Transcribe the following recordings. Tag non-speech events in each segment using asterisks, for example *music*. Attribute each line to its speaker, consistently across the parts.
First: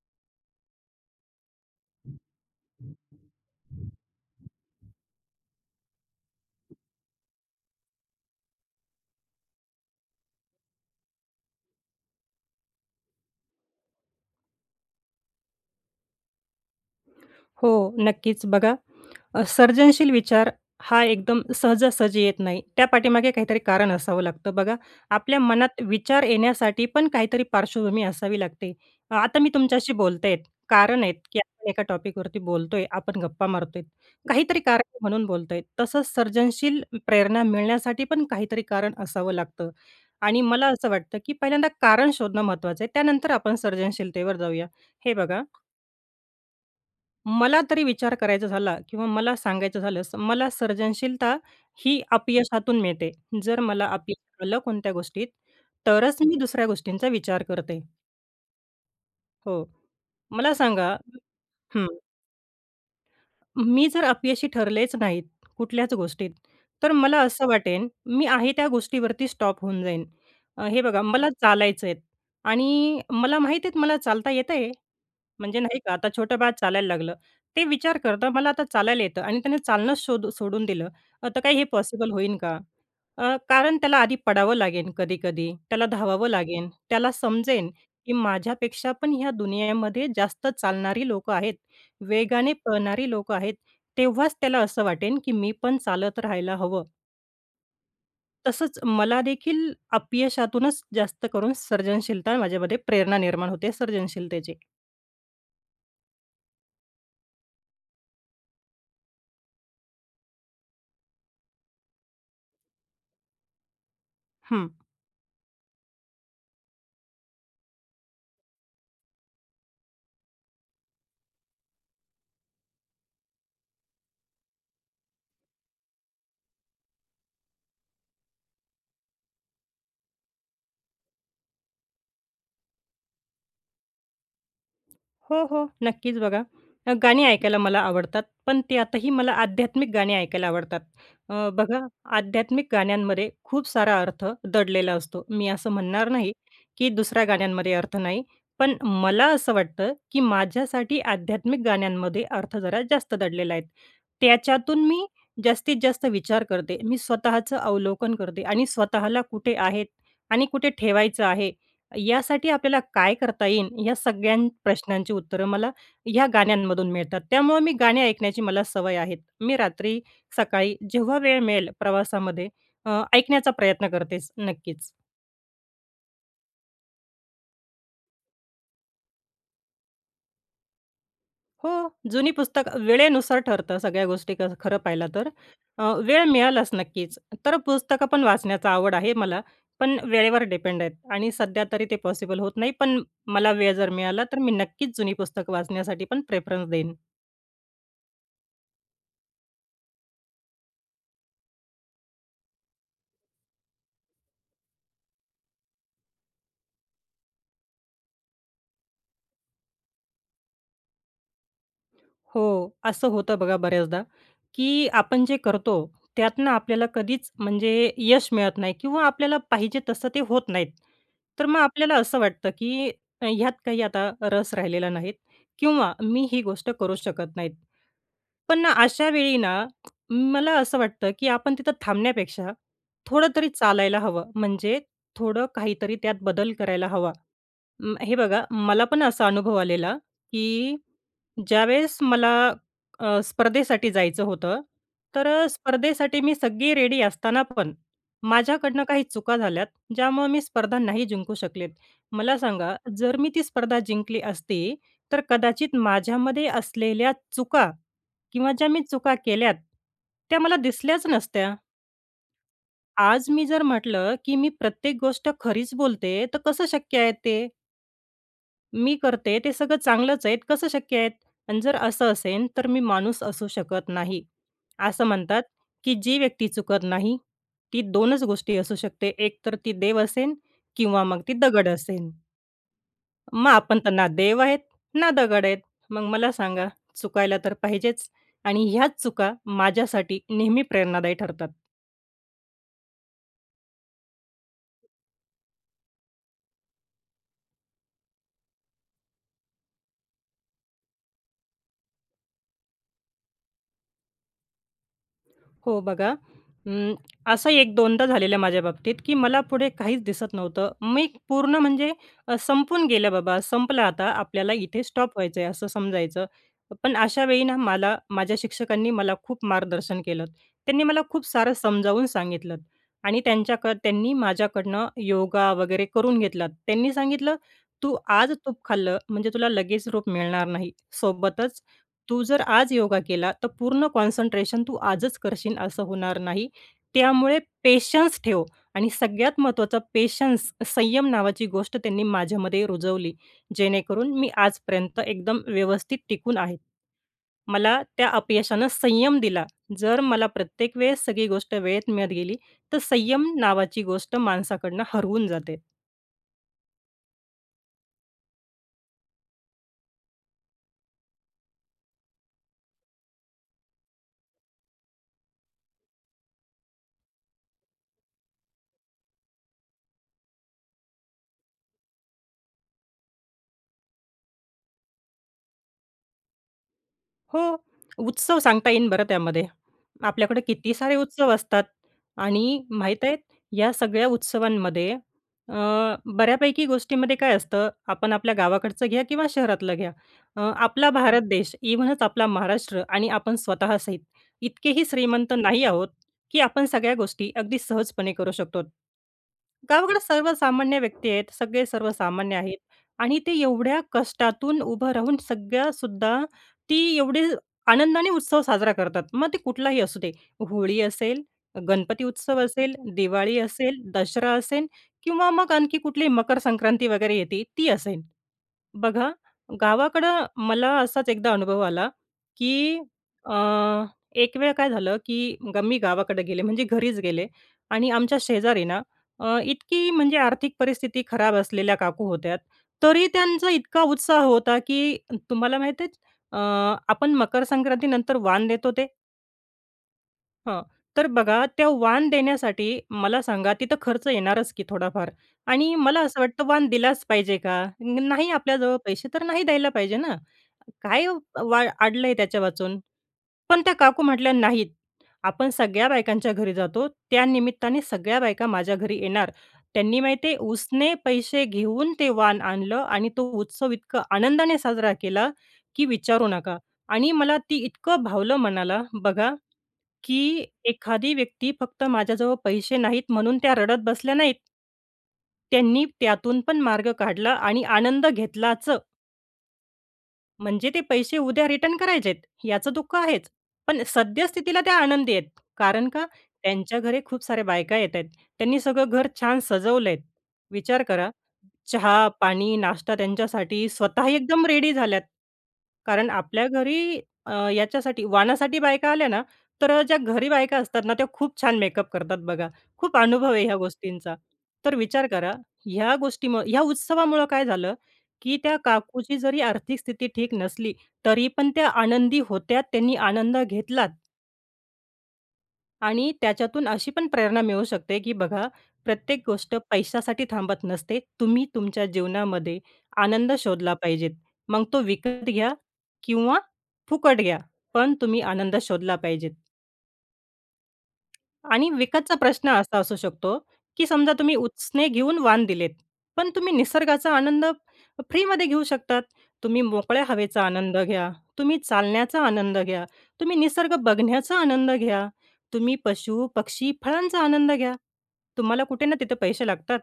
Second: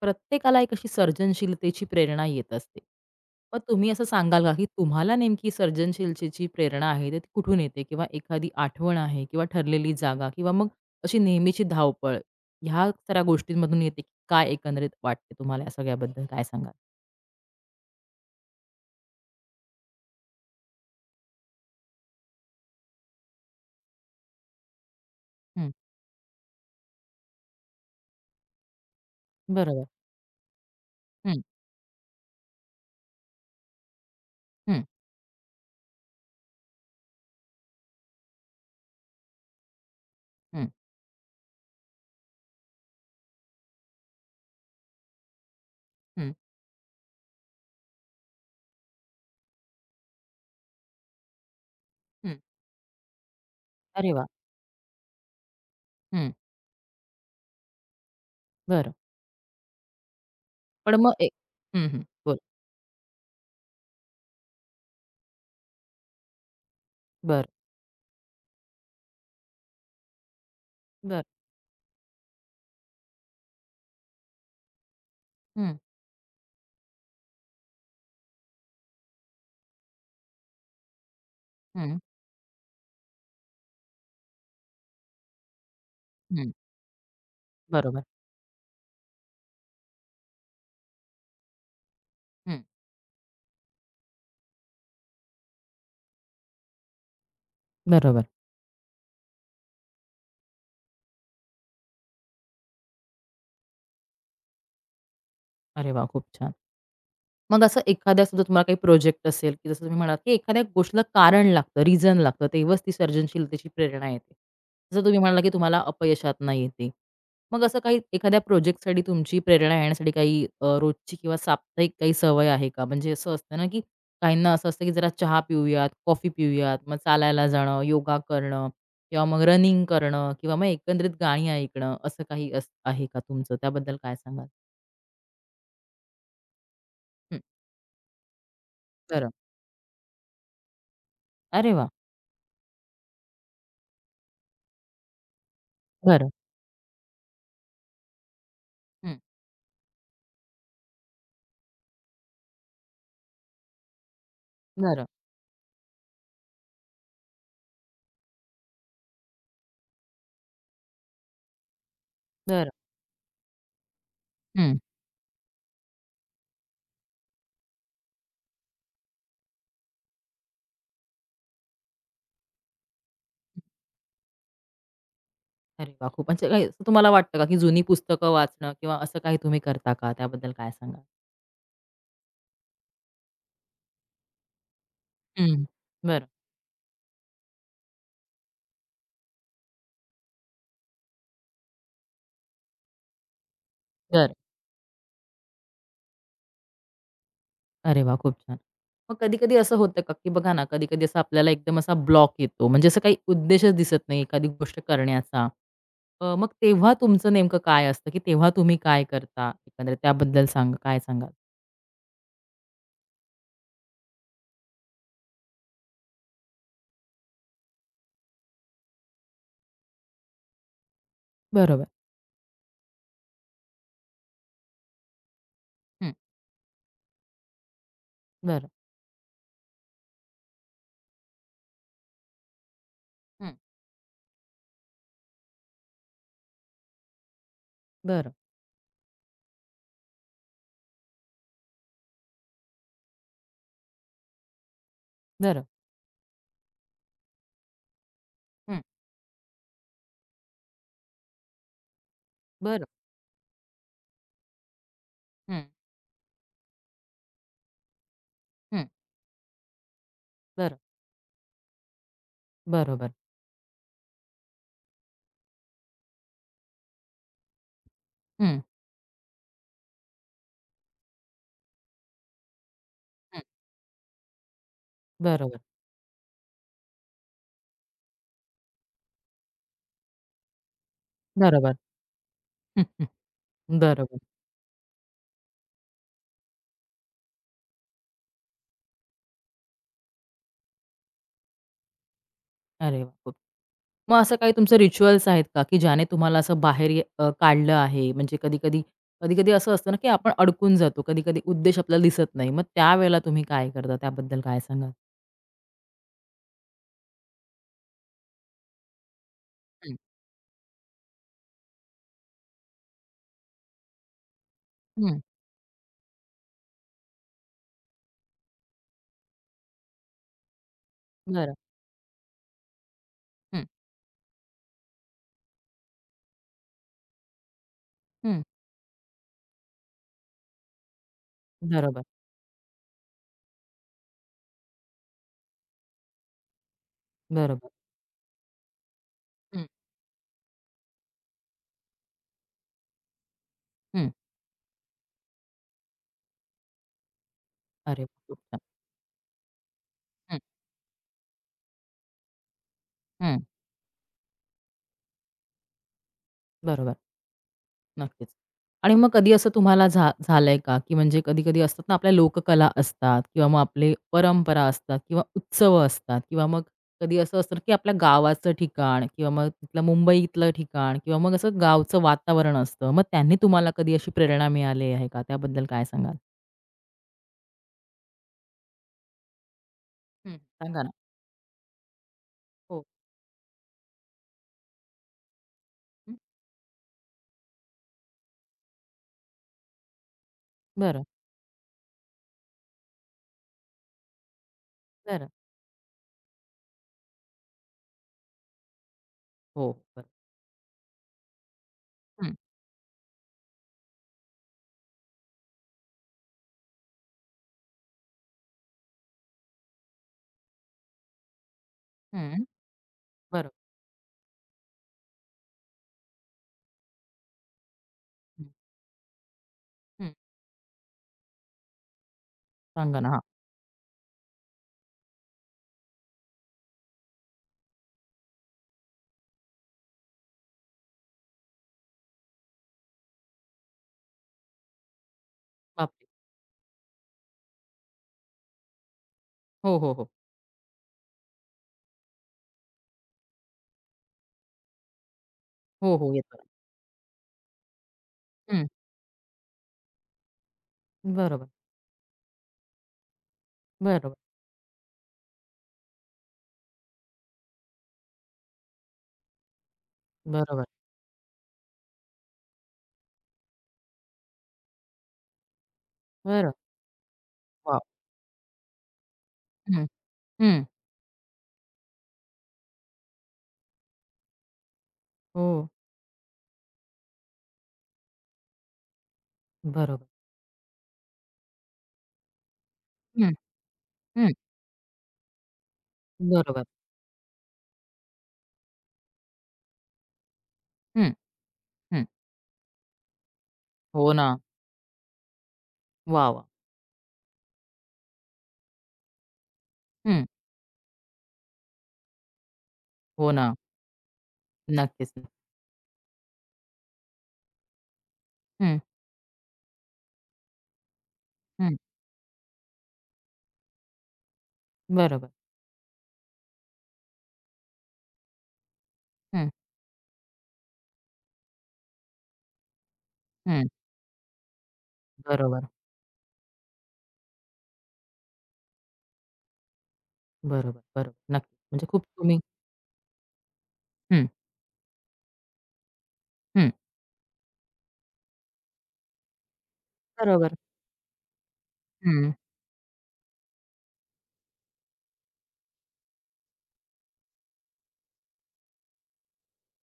Speaker 1: प्रत्येकाला एक अशी सर्जनशीलतेची प्रेरणा येत असते. मग तुम्ही असं सांगाल का, की तुम्हाला नेमकी सर्जनशीलतेची प्रेरणा आहे तर ती कुठून येते? किंवा एखादी आठवण आहे किंवा ठरलेली जागा किंवा मग अशी नेहमीची धावपळ, ह्या सगळ्या गोष्टींमधून येते, की काय एकंदरीत वाटते तुम्हाला या सगळ्याबद्दल काय सांगाल?
Speaker 2: हो, नक्कीच. बघा सर्जनशील विचार हा एकदम सहजासहजी येत नाही. त्या पाठीमागे काहीतरी कारण असावं लागतं. बघा, आपल्या
Speaker 1: हं,
Speaker 2: मनात विचार येण्यासाठी पण काहीतरी पार्श्वभूमी असावी लागते. आता मी
Speaker 1: बरोबर.
Speaker 2: तुमच्याशी बोलते आहे. कारण आहेत, की
Speaker 1: हं,
Speaker 2: आपण एका टॉपिकवरती बोलतोय, आपण गप्पा मारतोय. काहीतरी कारण
Speaker 1: हं,
Speaker 2: आहे म्हणून बोलतोय. तसंच सर्जनशील प्रेरणा मिळण्यासाठी पण काहीतरी कारण असावं लागतं आणि मला
Speaker 1: हं,
Speaker 2: असं वाटतं, की पहिल्यांदा कारण शोधणं महत्त्वाचं आहे. त्यानंतर आपण सर्जनशीलतेवर जाऊया. हे बघा,
Speaker 1: हं,
Speaker 2: मला तरी विचार करायचा झाला किंवा मला सांगायचं झालंस, मला सर्जनशीलता ही
Speaker 1: हं.
Speaker 2: अपयशातून मिळते. जर मला
Speaker 1: अरे
Speaker 2: अपयश
Speaker 1: वाह!
Speaker 2: आलं कोणत्या गोष्टीत, तरच
Speaker 1: हं,
Speaker 2: मी दुसऱ्या गोष्टींचा विचार करते.
Speaker 1: बरं.
Speaker 2: हो. मला सांगा,
Speaker 1: पण मग
Speaker 2: हं,
Speaker 1: हं, हं. बोल.
Speaker 2: मी जर अपयशी ठरलेच नाहीत कुठल्याच गोष्टीत, तर मला असं
Speaker 1: बरं,
Speaker 2: वाटेन, मी आहे त्या गोष्टीवरती स्टॉप होऊन जाईन. हे बघा,
Speaker 1: बरं.
Speaker 2: मला चालायचंय आणि मला माहीत आहे मला चालता येतंय. म्हणजे
Speaker 1: हं,
Speaker 2: नाही का, आता छोटं बाळ चालायला लागलं. ते विचार करता मला आता चालायला येतं आणि त्याने चालणंच शोध सोडून दिलं. आता काही हे
Speaker 1: हं,
Speaker 2: पॉसिबल होईन का? कारण त्याला आधी पडावं लागेल कधी-कधी, त्याला धावावं
Speaker 1: हं.
Speaker 2: लागेल, त्याला समजेन
Speaker 1: बरोबर.
Speaker 2: की माझ्यापेक्षा पण ह्या दुनियेमध्ये जास्त चालणारी लोकं आहेत, वेगाने
Speaker 1: हं,
Speaker 2: पळणारी लोकं आहेत. तेव्हाच त्याला असं वाटेन की मी पण चालत राहायला हवं.
Speaker 1: बरोबर.
Speaker 2: तसंच मला देखील अपयशातूनच जास्त करून सर्जनशीलता माझ्यामध्ये प्रेरणा निर्माण होते सर्जनशीलतेची.
Speaker 1: अरे वाह! खूप छान. मग असं एखाद्या सुद्धा तुम्हाला काही प्रोजेक्ट असेल, की जसं तुम्ही म्हणालात, की एखाद्या गोष्टीला कारण लागतं, रिझन लागतं, तेव्हाच ती सर्जनशीलतेची प्रेरणा येते. जसं तुम्ही म्हणाला, की तुम्हाला अपयशात नाही येते. मग असं काही एखाद्या प्रोजेक्टसाठी तुमची प्रेरणा येण्यासाठी काही रोजची किंवा साप्ताहिक काही सवय आहे का? म्हणजे असं असतं ना, की काहींना असं असतं, की जरा चहा पिऊयात, कॉफी पिऊयात, मग चालायला जाणं, योगा करणं किंवा मग रनिंग करणं किंवा मग एकंदरीत गाणी ऐकणं, असं काही अस आहे का तुमचं? त्याबद्दल काय सांगाल?
Speaker 2: हो, हो. नक्कीच बघा. गाणी
Speaker 1: हं,
Speaker 2: ऐकायला मला आवडतात, पण ते आताही
Speaker 1: बरं.
Speaker 2: मला आध्यात्मिक गाणी ऐकायला आवडतात.
Speaker 1: अरे
Speaker 2: बघा,
Speaker 1: वाह!
Speaker 2: आध्यात्मिक गाण्यांमध्ये खूप सारा अर्थ दडलेला असतो. मी असं म्हणणार
Speaker 1: बरं.
Speaker 2: नाही, की दुसऱ्या गाण्यांमध्ये अर्थ नाही. पण
Speaker 1: हं,
Speaker 2: मला असं वाटतं, की माझ्यासाठी आध्यात्मिक गाण्यांमध्ये अर्थ जरा जास्त दडलेला आहे. त्याच्यातून
Speaker 1: बरं.
Speaker 2: मी जास्तीत जास्त विचार करते. मी स्वतःचं अवलोकन करते आणि स्वतःला कुठे आहेत आणि कुठे ठेवायचं आहे यासाठी
Speaker 1: बरं.
Speaker 2: आपल्याला काय करता येईल, या सगळ्या
Speaker 1: हं.
Speaker 2: प्रश्नांची उत्तरं मला ह्या गाण्यांमधून मिळतात. त्यामुळे मी गाणी ऐकण्याची मला सवय आहे. मी रात्री, सकाळी जेव्हा वेळ मिळेल प्रवासामध्ये ऐकण्याचा प्रयत्न करतेच नक्कीच.
Speaker 1: अरे वाह! खूप म्हणजे काही असं तुम्हाला वाटतं का, की जुनी पुस्तकं वाचणं किंवा असं काही तुम्ही करता का? त्याबद्दल काय सांगाल?
Speaker 2: हो, जुनी पुस्तक वेळेनुसार ठरतं सगळ्या गोष्टी खरं पाहिलं तर.
Speaker 1: हं.
Speaker 2: वेळ
Speaker 1: बरं.
Speaker 2: मिळालाच नक्कीच. तर पुस्तकं पण वाचण्याचा आवड आहे मला, पण वेळेवर डिपेंड आहेत आणि सध्या तरी ते पॉसिबल होत नाही. पण मला वेळ जर मिळाला,
Speaker 1: बरं.
Speaker 2: तर मी नक्कीच जुनी पुस्तकं वाचण्यासाठी पण प्रेफरन्स देईन.
Speaker 1: अरे वाह! खूप छान. मग कधी-कधी असं होतं का, की बघा ना, कधी-कधी असं आपल्याला एकदम असा ब्लॉक येतो. म्हणजे असं काही उद्देशच दिसत नाही एखादी गोष्ट करण्याचा. मग तेव्हा तुमचं नेमकं काय असतं, की तेव्हा तुम्ही काय करता? एकंदरीत त्याबद्दल सांगा काय सांगाल?
Speaker 2: हो, असं होतं बघा बऱ्याचदा, की आपण जे करतो त्यातनं आपल्याला कधीच म्हणजे यश मिळत नाही किंवा आपल्याला पाहिजे तसं ते होत नाहीत. तर मग
Speaker 1: बरोबर.
Speaker 2: आपल्याला असं वाटतं, की ह्यात काही आता रस राहिलेला नाहीत किंवा
Speaker 1: हं.
Speaker 2: मी ही गोष्ट करू शकत नाहीत. पण
Speaker 1: बरं.
Speaker 2: ना अशा वेळी ना मला असं वाटतं, की आपण तिथं थांबण्यापेक्षा थोडं तरी
Speaker 1: हं.
Speaker 2: चालायला हवं. म्हणजे थोडं काहीतरी त्यात बदल करायला हवा. हे
Speaker 1: बरं.
Speaker 2: बघा, मला पण असा अनुभव आलेला, की ज्यावेळेस मला स्पर्धेसाठी जायचं होतं, तर
Speaker 1: बरं.
Speaker 2: स्पर्धेसाठी मी सगळी रेडी असताना पण
Speaker 1: हं.
Speaker 2: माझ्याकडनं काही चुका झाल्यात, ज्यामुळे मी स्पर्धा नाही जिंकू शकलेत. मला सांगा,
Speaker 1: बरं.
Speaker 2: जर मी ती स्पर्धा जिंकली असती, तर
Speaker 1: हं.
Speaker 2: कदाचित माझ्यामध्ये असलेल्या चुका किंवा ज्या मी
Speaker 1: हं.
Speaker 2: चुका केल्यात, त्या मला
Speaker 1: बरं.
Speaker 2: दिसल्याच नसत्या.
Speaker 1: बरोबर.
Speaker 2: आज मी जर म्हटलं, की मी प्रत्येक गोष्ट खरीच बोलते, तर कसं शक्य आहे ते?
Speaker 1: हं.
Speaker 2: मी करते ते सगळं चांगलंच आहेत, कसं शक्य आहेत? आणि जर असं असेन, तर मी माणूस
Speaker 1: हं.
Speaker 2: असू शकत नाही. असं म्हणतात,
Speaker 1: बरोबर.
Speaker 2: की जी व्यक्ती चुकत नाही, ती 2च गोष्टी असू शकते. एक तर ती देव असेन किंवा मग ती दगड
Speaker 1: बरोबर.
Speaker 2: असेन.
Speaker 1: *laughs* हं,
Speaker 2: मग आपण
Speaker 1: हं.
Speaker 2: तर ना
Speaker 1: बरोबर.
Speaker 2: देव आहेत, ना दगड आहेत. मग मला सांगा, चुकायला तर पाहिजेच आणि ह्याच चुका माझ्यासाठी नेहमी प्रेरणादायी ठरतात.
Speaker 1: अरे वाह! खूप मग असं काही तुमचे रिच्युअल्स आहेत का, की ज्याने तुम्हाला असं बाहेर काढलं आहे? म्हणजे कधी-कधी कधी-कधी असं असतं ना, की आपण अडकून जातो. कधी-कधी उद्देश आपल्याला दिसत नाही. मग त्यावेळेला तुम्ही काय करता? त्याबद्दल काय सांगाल?
Speaker 2: हो बघा, अं, असं 1-2दा झालेलं माझ्या बाबतीत, की मला पुढे
Speaker 1: हं,
Speaker 2: काहीच दिसत नव्हतं. मी पूर्ण म्हणजे संपून गेलं बाबा, संपलं आता आपल्याला इथे स्टॉप
Speaker 1: हं.
Speaker 2: व्हायचं आहे असं समजायचं. पण अशा वेळी ना मला माझ्या शिक्षकांनी मला खूप मार्गदर्शन केलं. त्यांनी मला खूप सारं
Speaker 1: बरं.
Speaker 2: समजावून सांगितलं आणि
Speaker 1: हं,
Speaker 2: त्यांनी माझ्याकडनं योगा वगैरे करून घेतला. त्यांनी सांगितलं, "तू आज
Speaker 1: हं.
Speaker 2: तूप खाल्लं म्हणजे तुला लगेच रूप मिळणार नाही. सोबतच
Speaker 1: बरोबर,
Speaker 2: तू जर आज योगा केला, तर पूर्ण कॉन्सन्ट्रेशन तू आजच करशील असं होणार नाही. त्यामुळे
Speaker 1: बरोबर.
Speaker 2: पेशन्स ठेव आणि सगळ्यात
Speaker 1: हं,
Speaker 2: महत्त्वाचा पेशन्स, संयम नावाची गोष्ट त्यांनी माझ्यामध्ये रुजवली,
Speaker 1: हं.
Speaker 2: जेणेकरून मी आजपर्यंत एकदम व्यवस्थित टिकून आहे. मला
Speaker 1: अरे
Speaker 2: त्या
Speaker 1: वाह! खूप छान.
Speaker 2: अपयशानं संयम दिला. जर मला
Speaker 1: हं,
Speaker 2: प्रत्येक वेळेस सगळी गोष्ट वेळेत मिळत गेली, तर संयम
Speaker 1: हं.
Speaker 2: नावाची गोष्ट माणसाकडनं हरवून जाते.
Speaker 1: बरोबर. नक्कीच. आणि मग कधी असं तुम्हाला झालंय का, की म्हणजे कधी-कधी असतात ना आपल्या लोककला असतात किंवा मग आपले परंपरा असतात किंवा उत्सव असतात किंवा मग कधी असं असतं की आपल्या गावाचं ठिकाण किंवा मग तिथलं मुंबईतलं ठिकाण किंवा मग असं गावचं वातावरण असतं. मग त्यांनी तुम्हाला कधी अशी प्रेरणा मिळाली आहे का? त्याबद्दल काय सांगाल?
Speaker 2: हो, उत्सव सांगता येईन बरं त्यामध्ये.
Speaker 1: हं.
Speaker 2: आपल्याकडे किती
Speaker 1: सांगा ना.
Speaker 2: सारे उत्सव असतात आणि
Speaker 1: हो.
Speaker 2: माहीत आहे या सगळ्या उत्सवांमध्ये अ,
Speaker 1: हं.
Speaker 2: बऱ्यापैकी गोष्टीमध्ये काय असतं, आपण आपल्या गावाकडचं घ्या किंवा शहरातलं घ्या. आपला
Speaker 1: बरं,
Speaker 2: भारत देश, इव्हनच आपला महाराष्ट्र आणि आपण स्वतः सहित इतकेही
Speaker 1: बरं.
Speaker 2: श्रीमंत नाही आहोत, की आपण सगळ्या गोष्टी अगदी सहजपणे करू शकतो.
Speaker 1: हो,
Speaker 2: गावाकडे
Speaker 1: बरं.
Speaker 2: सर्वसामान्य व्यक्ती आहेत, सगळे
Speaker 1: हं,
Speaker 2: सर्वसामान्य आहेत आणि ते एवढ्या कष्टातून उभं राहून सगळ्यासुद्धा ती एवढे आनंदाने उत्सव साजरा करतात. मग ते कुठलाही असू दे. होळी असेल, गणपती उत्सव
Speaker 1: हं.
Speaker 2: असेल, दिवाळी
Speaker 1: बरोबर.
Speaker 2: असेल, दसरा असेल किंवा मग आणखी कुठली मकर संक्रांती वगैरे येते, ती असेल.
Speaker 1: हं,
Speaker 2: बघा,
Speaker 1: हं.
Speaker 2: गावाकडं मला असाच एकदा अनुभव आला, की
Speaker 1: सांगा ना. हां.
Speaker 2: अ, एक वेळ काय झालं, की मी गावाकडे गेले म्हणजे घरीच गेले आणि आमच्या शेजारी ना इतकी म्हणजे आर्थिक परिस्थिती खराब असलेल्या काकू होत्या. तरी त्यांचा इतका उत्साह होता, की तुम्हाला माहीत आहे
Speaker 1: बापरे!
Speaker 2: आपण मकर संक्रांतीनंतर वाण देतो ते.
Speaker 1: हो, हो, हो.
Speaker 2: हां. तर बघा, त्या वाण देण्यासाठी मला सांगा, तिथं खर्च येणारच की थोडाफार आणि
Speaker 1: हो,
Speaker 2: मला
Speaker 1: हो.
Speaker 2: असं
Speaker 1: येतो.
Speaker 2: वाटतं वाण दिलाच पाहिजे का? नाही
Speaker 1: हं.
Speaker 2: आपल्याजवळ पैसे तर नाही द्यायला पाहिजे ना. काय
Speaker 1: बरोबर,
Speaker 2: वा अडलंय त्याच्या वाचून? पण त्या काकू
Speaker 1: बरोबर,
Speaker 2: म्हटल्या, "नाहीत. आपण सगळ्या बायकांच्या घरी जातो. त्या निमित्ताने सगळ्या बायका माझ्या घरी येणार." त्यांनी माहिती
Speaker 1: बरोबर,
Speaker 2: उसने पैसे घेऊन ते वाण आणलं आणि तो उत्सव इतका आनंदाने साजरा केला की विचारू
Speaker 1: बरोबर.
Speaker 2: नका आणि मला ती
Speaker 1: वॉव!
Speaker 2: इतकं भावलं मनाला. बघा,
Speaker 1: हं,
Speaker 2: की
Speaker 1: हं.
Speaker 2: एखादी व्यक्ती फक्त माझ्याजवळ पैसे नाहीत म्हणून त्या रडत बसल्या नाहीत.
Speaker 1: हो,
Speaker 2: त्यांनी त्यातून पण मार्ग काढला आणि आनंद घेतलाच.
Speaker 1: बरोबर.
Speaker 2: म्हणजे ते पैसे उद्या रिटर्न करायचेत, याचं दुःख आहेच.
Speaker 1: हं,
Speaker 2: पण
Speaker 1: हं.
Speaker 2: सद्यस्थितीला त्या आनंदी आहेत. कारण का?
Speaker 1: बरोबर.
Speaker 2: त्यांच्या घरी खूप साऱ्या बायका येत आहेत. त्यांनी सगळं घर छान सजवलंय. विचार करा,
Speaker 1: हं, हं.
Speaker 2: चहा, पाणी, नाश्ता त्यांच्यासाठी स्वतः
Speaker 1: हो ना.
Speaker 2: एकदम रेडी झाल्यात. कारण
Speaker 1: वाह, वाह!
Speaker 2: आपल्या घरी याच्यासाठी वाणासाठी बायका आल्या ना, तर ज्या
Speaker 1: हं.
Speaker 2: घरी बायका असतात ना, त्या खूप छान मेकअप करतात बघा. खूप
Speaker 1: हो
Speaker 2: अनुभव आहे
Speaker 1: ना.
Speaker 2: ह्या गोष्टींचा. तर विचार
Speaker 1: नक्कीच.
Speaker 2: करा, ह्या गोष्टीमुळं ह्या उत्सवामुळं काय झालं, की त्या
Speaker 1: हं,
Speaker 2: काकूची जरी आर्थिक स्थिती ठीक नसली, तरी पण त्या
Speaker 1: हं.
Speaker 2: आनंदी होत्या. त्यांनी आनंद घेतलात
Speaker 1: बरोबर.
Speaker 2: आणि त्याच्यातून अशी पण प्रेरणा मिळू शकते, की बघा, प्रत्येक
Speaker 1: हं,
Speaker 2: गोष्ट पैशासाठी थांबत नसते. तुम्ही तुमच्या जीवनामध्ये आनंद
Speaker 1: हं.
Speaker 2: शोधला पाहिजेत. मग तो विकत घ्या
Speaker 1: बरोबर,
Speaker 2: किंवा फुकट घ्या, पण तुम्ही आनंद शोधला पाहिजेत.
Speaker 1: बरोबर, बरोबर. नक्की.
Speaker 2: आणि
Speaker 1: म्हणजे खूप
Speaker 2: विकतचा
Speaker 1: तुम्ही
Speaker 2: प्रश्न असा असू शकतो, की समजा
Speaker 1: हं,
Speaker 2: तुम्ही उसने घेऊन वाण दिलेत, पण तुम्ही
Speaker 1: हं.
Speaker 2: निसर्गाचा आनंद फ्रीमध्ये घेऊ शकतात. तुम्ही मोकळ्या हवेचा
Speaker 1: बरोबर.
Speaker 2: आनंद घ्या, तुम्ही चालण्याचा
Speaker 1: हं.
Speaker 2: आनंद घ्या, तुम्ही निसर्ग बघण्याचा आनंद घ्या, तुम्ही पशु, पक्षी, फळांचा आनंद घ्या. तुम्हाला कुठे ना तिथे पैसे लागतात.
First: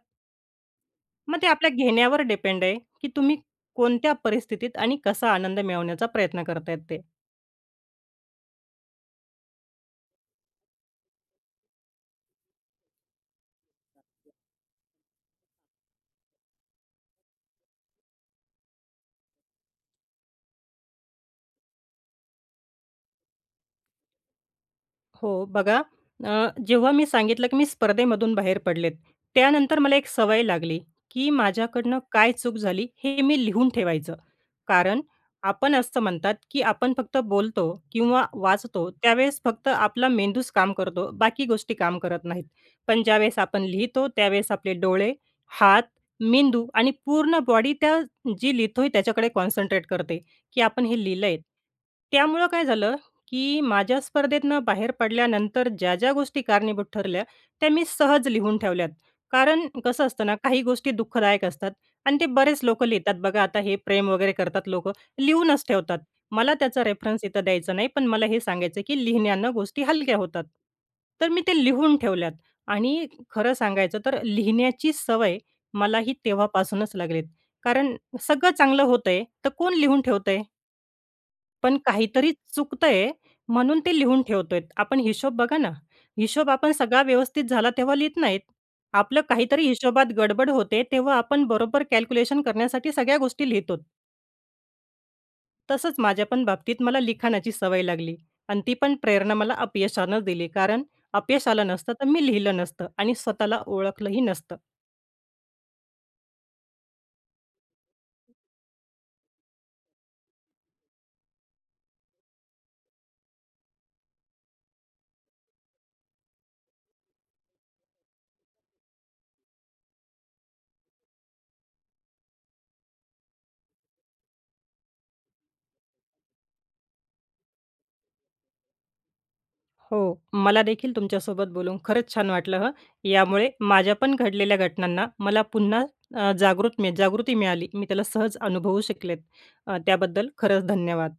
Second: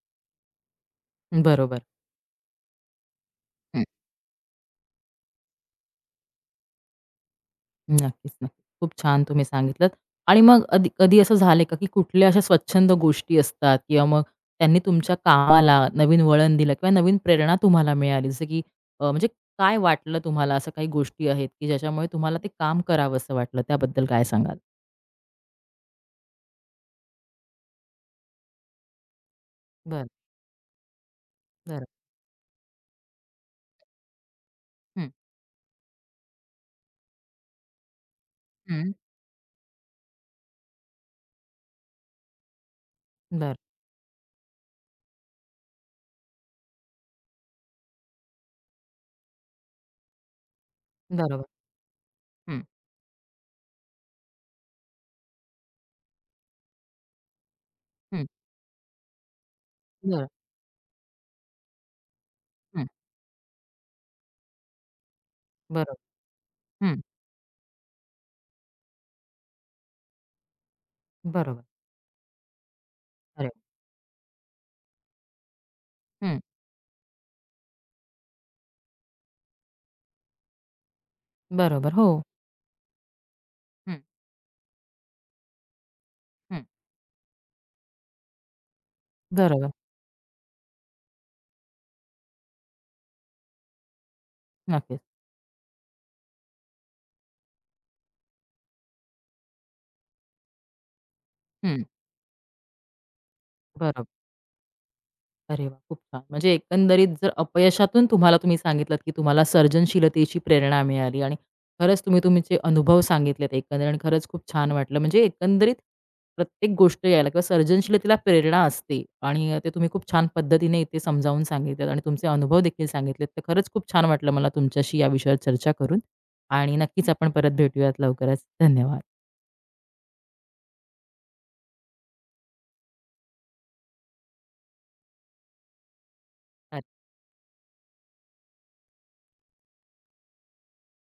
Speaker 2: मग ते आपल्या
Speaker 1: बरोबर.
Speaker 2: घेण्यावर डिपेंड आहे, की तुम्ही
Speaker 1: हं.
Speaker 2: कोणत्या परिस्थितीत आणि कसा आनंद मिळवण्याचा प्रयत्न करतायत ते.
Speaker 1: नक्कीच, नक्कीच. खूप छान तुम्ही सांगितलंत. आणि मग अधी कधी असं झालंय का, की कुठल्या अशा स्वच्छंद गोष्टी असतात किंवा मग त्यांनी तुमच्या कामाला नवीन वळण दिलं किंवा नवीन प्रेरणा तुम्हाला मिळाली? जसं की अ, म्हणजे काय वाटलं तुम्हाला? असं काही गोष्टी आहेत, की ज्याच्यामुळे तुम्हाला ते काम करावंसं वाटलं? त्याबद्दल काय सांगाल?
Speaker 2: हो, बघा, अ, जेव्हा मी सांगितलं, की मी स्पर्धेमधून बाहेर पडलेत, त्यानंतर मला
Speaker 1: बरं,
Speaker 2: एक सवय लागली, की
Speaker 1: बरं.
Speaker 2: माझ्याकडनं काय चूक झाली हे मी लिहून ठेवायचं. कारण
Speaker 1: हं,
Speaker 2: आपण असं म्हणतात, की आपण फक्त बोलतो किंवा वाचतो
Speaker 1: हं.
Speaker 2: त्यावेळेस फक्त आपला मेंदूच काम करतो, बाकी गोष्टी काम करत नाहीत. पण ज्यावेळेस
Speaker 1: बरं.
Speaker 2: आपण लिहितो त्यावेळेस आपले डोळे, हात, मेंदू आणि पूर्ण बॉडी त्या जी लिहितोय त्याच्याकडे कॉन्सन्ट्रेट करते, की आपण हे लिहिलंय.
Speaker 1: बरोबर.
Speaker 2: त्यामुळं
Speaker 1: हं,
Speaker 2: काय झालं की माझ्या स्पर्धेतनं बाहेर पडल्यानंतर ज्या, ज्या गोष्टी कारणीभूत ठरल्या, त्या मी
Speaker 1: हं.
Speaker 2: सहज लिहून ठेवल्यात. कारण कसं असतं
Speaker 1: बरं.
Speaker 2: ना, काही गोष्टी दुःखदायक असतात आणि ते बरेच
Speaker 1: हं.
Speaker 2: लोकं लिहितात बघा. आता हे प्रेम वगैरे करतात लोक लिहूनच
Speaker 1: बरोबर.
Speaker 2: ठेवतात. मला त्याचा
Speaker 1: हं.
Speaker 2: रेफरन्स इथं द्यायचा नाही, पण मला हे सांगायचं की लिहिण्यानं गोष्टी हलक्या होतात. तर मी
Speaker 1: बरोबर.
Speaker 2: ते लिहून ठेवल्यात आणि
Speaker 1: अरे
Speaker 2: खरं सांगायचं तर लिहिण्याची सवय मला ही
Speaker 1: हं.
Speaker 2: तेव्हापासूनच लागलीत. कारण सगळं चांगलं होतंय, तर कोण लिहून ठेवतंय? पण
Speaker 1: बरोबर. हो.
Speaker 2: काहीतरी चुकतंय म्हणून ते
Speaker 1: हं,
Speaker 2: लिहून ठेवतोय. आपण हिशोब बघा ना, हिशोब
Speaker 1: हं.
Speaker 2: आपण सगळा व्यवस्थित झाला तेव्हा लिहीत नाहीत. आपलं काहीतरी
Speaker 1: बरोबर.
Speaker 2: हिशोबात गडबड होते, तेव्हा आपण बरोबर कॅल्क्युलेशन करण्यासाठी सगळ्या गोष्टी लिहितो.
Speaker 1: नक्कीच.
Speaker 2: तसंच माझ्या पण बाबतीत मला लिखाणाची सवय लागली आणि ती पण प्रेरणा मला अपयशानं दिली. कारण अपयश आलं
Speaker 1: हं.
Speaker 2: नसतं तर मी लिहिलं नसतं आणि स्वतःला
Speaker 1: बरोबर.
Speaker 2: ओळखलंही नसतं.
Speaker 1: अरे वा, खूप छान. म्हणजे एकंदरीत जर अपयशातून तुम्हाला तुम्ही सांगितलत, की तुम्हाला सर्जनशीलतेची प्रेरणा मिळाली आणि खरंच तुम्ही तुमचे अनुभव सांगितलेत एकंदरीत आणि खरंच खूप छान वाटलं. म्हणजे एकंदरीत प्रत्येक गोष्ट यायला किंवा सर्जनशीलतेला प्रेरणा असते आणि ते तुम्ही खूप छान पद्धतीने इथे समजावून सांगितलेत आणि तुमचे अनुभव देखील सांगितलेत. तर खरंच खूप छान वाटलं मला तुमच्याशी या विषयावर चर्चा करून आणि नक्कीच आपण परत भेटूयात लवकरच. धन्यवाद.
Speaker 2: हो, मला देखील तुमच्यासोबत बोलून खरंच छान वाटलं हं. यामुळे माझ्या पण घडलेल्या घटनांना मला पुन्हा अ, जागृत मी जागृती मिळाली. मी त्याला सहज अनुभवू शकलेत. त्याबद्दल खरंच धन्यवाद.